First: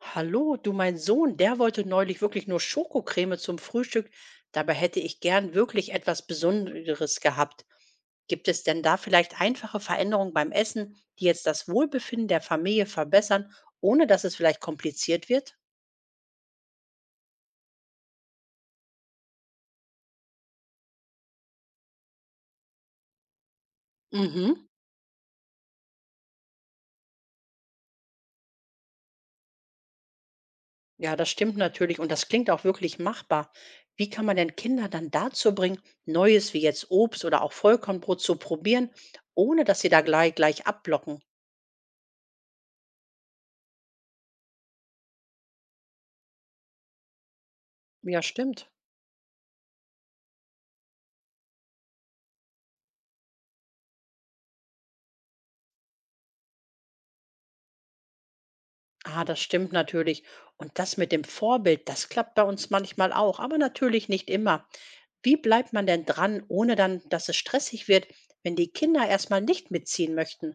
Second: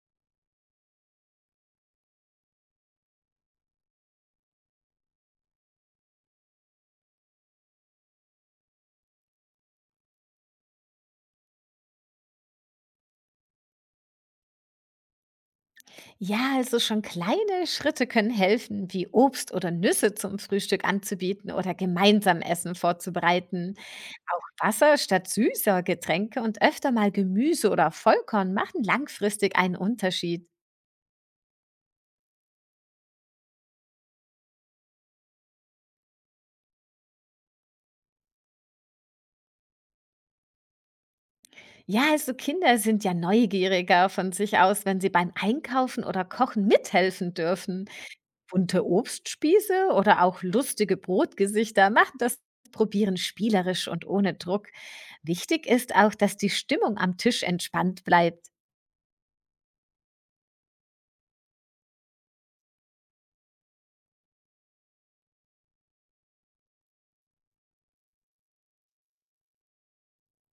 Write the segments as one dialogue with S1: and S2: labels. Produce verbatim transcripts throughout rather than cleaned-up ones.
S1: Hallo, du mein Sohn, der wollte neulich wirklich nur Schokocreme zum Frühstück. Dabei hätte ich gern wirklich etwas Besonderes gehabt. Gibt es denn da vielleicht einfache Veränderungen beim Essen, die jetzt das Wohlbefinden der Familie verbessern, ohne dass es vielleicht kompliziert wird?
S2: Ja, also schon kleine Schritte können helfen, wie Obst oder Nüsse zum Frühstück anzubieten oder gemeinsam Essen vorzubereiten. Auch
S1: Mhm.
S2: Wasser statt süßer Getränke und öfter mal Gemüse oder Vollkorn machen langfristig einen Unterschied.
S1: Ja, das stimmt natürlich und das klingt auch wirklich machbar. Wie kann man denn Kinder dann dazu bringen, Neues wie jetzt Obst oder auch Vollkornbrot zu probieren, ohne dass sie da gleich, gleich abblocken?
S2: Ja, also Kinder sind ja neugieriger von sich aus, wenn sie beim Einkaufen oder Kochen mithelfen dürfen.
S1: Ja, stimmt.
S2: Bunte Obstspieße oder auch lustige Brotgesichter machen das Probieren spielerisch und ohne Druck. Wichtig ist auch, dass die Stimmung am Tisch entspannt bleibt.
S1: Ah, das stimmt natürlich. Und das mit dem Vorbild, das klappt bei uns manchmal auch, aber natürlich nicht immer. Wie bleibt man denn dran, ohne dann, dass es stressig wird, wenn die Kinder erstmal nicht mitziehen möchten?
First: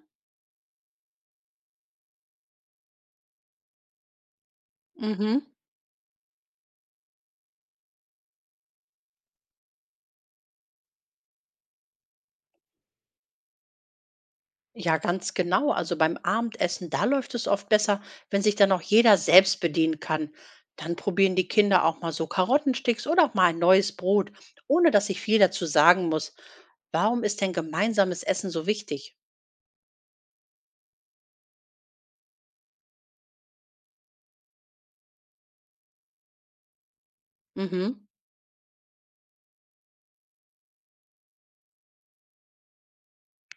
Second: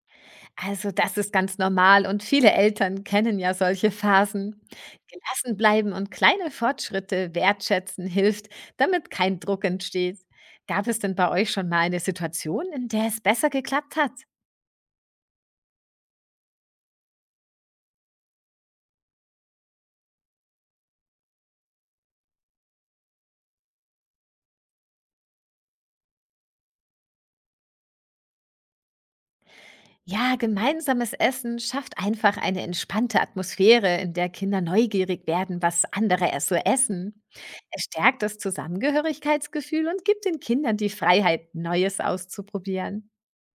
S2: Also das ist ganz normal und viele Eltern kennen ja solche Phasen.
S1: Mhm.
S2: Gelassen bleiben und kleine Fortschritte wertschätzen hilft, damit kein Druck entsteht. Gab es denn bei euch schon mal eine Situation, in der es besser geklappt hat?
S1: Ja, ganz genau. Also beim Abendessen, da läuft es oft besser, wenn sich dann auch jeder selbst bedienen kann. Dann probieren die Kinder auch mal so Karottensticks oder auch mal ein neues Brot, ohne dass ich viel dazu sagen muss. Warum ist denn gemeinsames Essen so wichtig?
S2: Ja, gemeinsames Essen schafft einfach eine entspannte Atmosphäre, in der Kinder neugierig werden, was andere erst so essen. Es
S1: Mhm.
S2: stärkt das Zusammengehörigkeitsgefühl und gibt den Kindern die Freiheit, Neues auszuprobieren.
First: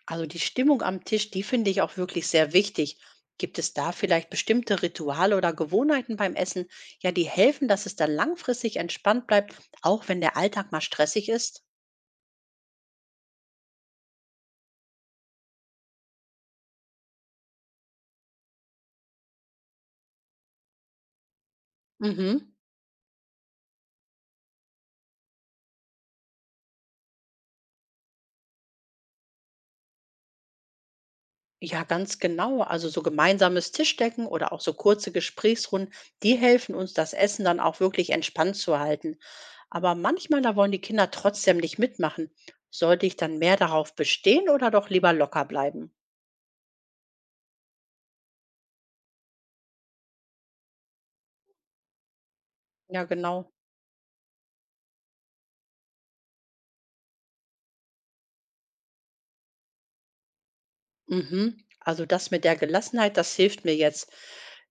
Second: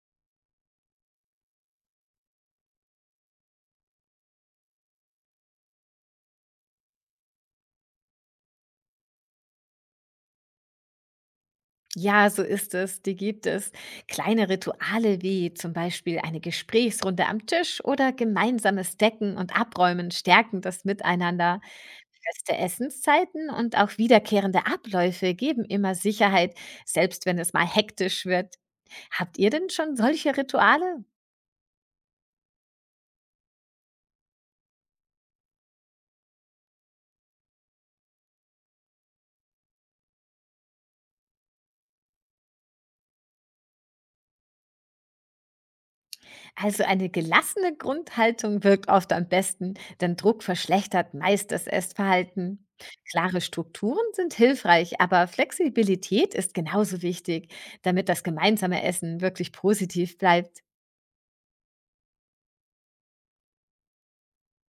S1: Also die Stimmung am Tisch, die finde ich auch wirklich sehr wichtig. Gibt es da vielleicht bestimmte Rituale oder Gewohnheiten beim Essen, ja, die helfen, dass es dann langfristig entspannt bleibt, auch wenn der Alltag mal stressig ist?
S2: Ja, so ist es, die gibt es. Kleine Rituale wie zum Beispiel eine Gesprächsrunde am Tisch oder gemeinsames Decken und Abräumen stärken das Miteinander.
S1: Mhm.
S2: Feste Essenszeiten und auch wiederkehrende Abläufe geben immer Sicherheit, selbst wenn es mal hektisch wird. Habt ihr denn schon solche Rituale?
S1: Ja, ganz genau. Also so gemeinsames Tischdecken oder auch so kurze Gesprächsrunden, die helfen uns, das Essen dann auch wirklich entspannt zu halten. Aber manchmal, da wollen die Kinder trotzdem nicht mitmachen. Sollte ich dann mehr darauf bestehen oder doch lieber locker bleiben?
S2: Also eine gelassene Grundhaltung wirkt oft am besten, denn Druck verschlechtert meist das Essverhalten.
S1: Ja,
S2: Klare
S1: genau.
S2: Strukturen sind hilfreich, aber Flexibilität ist genauso wichtig, damit das gemeinsame Essen wirklich positiv bleibt.
S1: Mhm. Also das mit der Gelassenheit, das hilft mir jetzt.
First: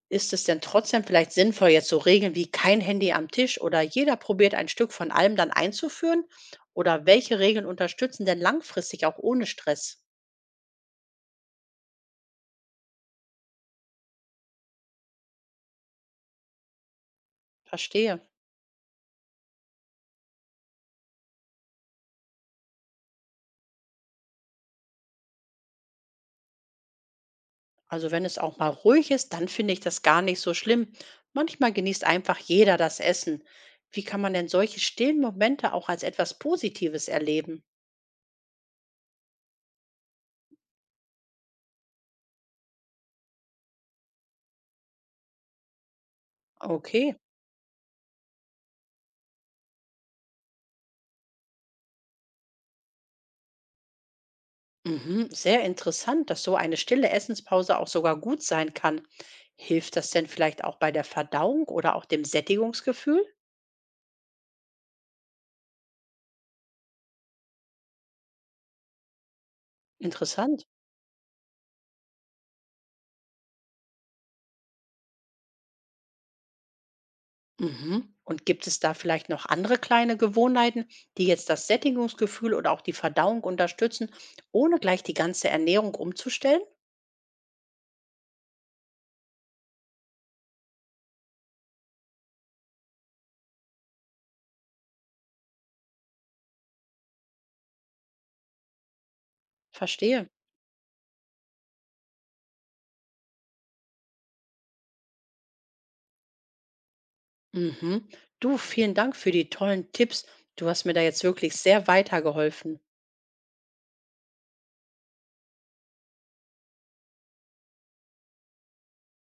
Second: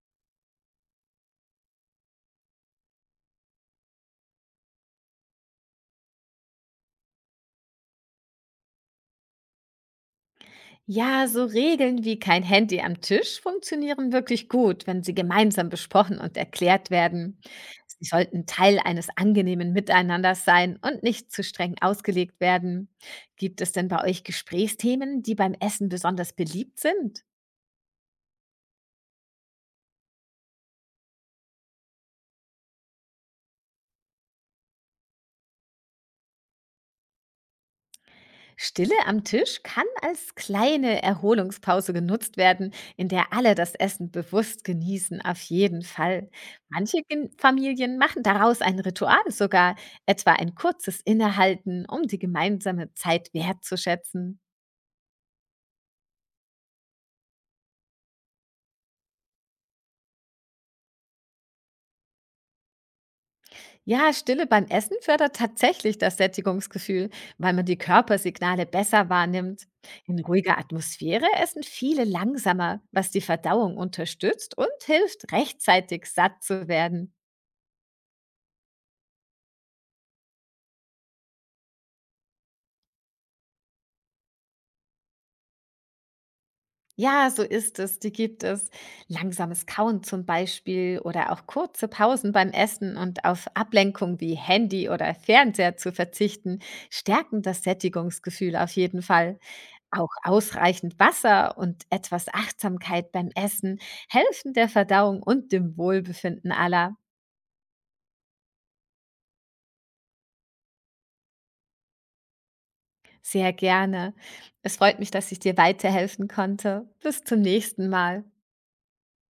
S1: Ist es denn trotzdem vielleicht sinnvoll, jetzt so Regeln wie kein Handy am Tisch oder jeder probiert ein Stück von allem dann einzuführen? Oder welche Regeln unterstützen denn langfristig auch ohne Stress?
S2: Ja, so Regeln wie kein Handy am Tisch funktionieren wirklich gut, wenn sie gemeinsam besprochen und erklärt werden. Sie
S1: Verstehe.
S2: sollten Teil eines angenehmen Miteinanders sein und nicht zu streng ausgelegt werden. Gibt es denn bei euch Gesprächsthemen, die beim Essen besonders beliebt sind?
S1: Also wenn es auch mal ruhig ist, dann finde ich das gar nicht so schlimm. Manchmal genießt einfach jeder das Essen. Wie kann man denn solche stillen Momente auch als etwas Positives erleben?
S2: Stille am Tisch kann als kleine Erholungspause genutzt werden, in der alle das Essen bewusst genießen, auf jeden Fall. Manche
S1: Okay.
S2: Gen- Familien machen daraus ein Ritual sogar, etwa ein kurzes Innehalten, um die gemeinsame Zeit wertzuschätzen.
S1: Mhm, sehr interessant, dass so eine stille Essenspause auch sogar gut sein kann. Hilft das denn vielleicht auch bei der Verdauung oder auch dem Sättigungsgefühl?
S2: Ja, Stille beim Essen fördert tatsächlich das Sättigungsgefühl, weil man die Körpersignale besser wahrnimmt. In ruhiger
S1: Interessant.
S2: Atmosphäre essen viele langsamer, was die Verdauung unterstützt und hilft, rechtzeitig satt zu werden.
S1: Mhm. Und gibt es da vielleicht noch andere kleine Gewohnheiten, die jetzt das Sättigungsgefühl oder auch die Verdauung unterstützen, ohne gleich die ganze Ernährung umzustellen?
S2: Ja, so ist es, die gibt es. Langsames Kauen zum Beispiel oder auch kurze Pausen beim Essen und auf Ablenkung wie Handy oder Fernseher zu verzichten, stärken das Sättigungsgefühl auf jeden Fall. Auch
S1: Verstehe.
S2: ausreichend Wasser und etwas Achtsamkeit beim Essen helfen der Verdauung und dem Wohlbefinden aller.
S1: Mhm. Du, vielen Dank für die tollen Tipps. Du hast mir da jetzt wirklich sehr weitergeholfen.
S2: Sehr gerne. Es freut mich, dass ich dir weiterhelfen konnte. Bis zum nächsten Mal.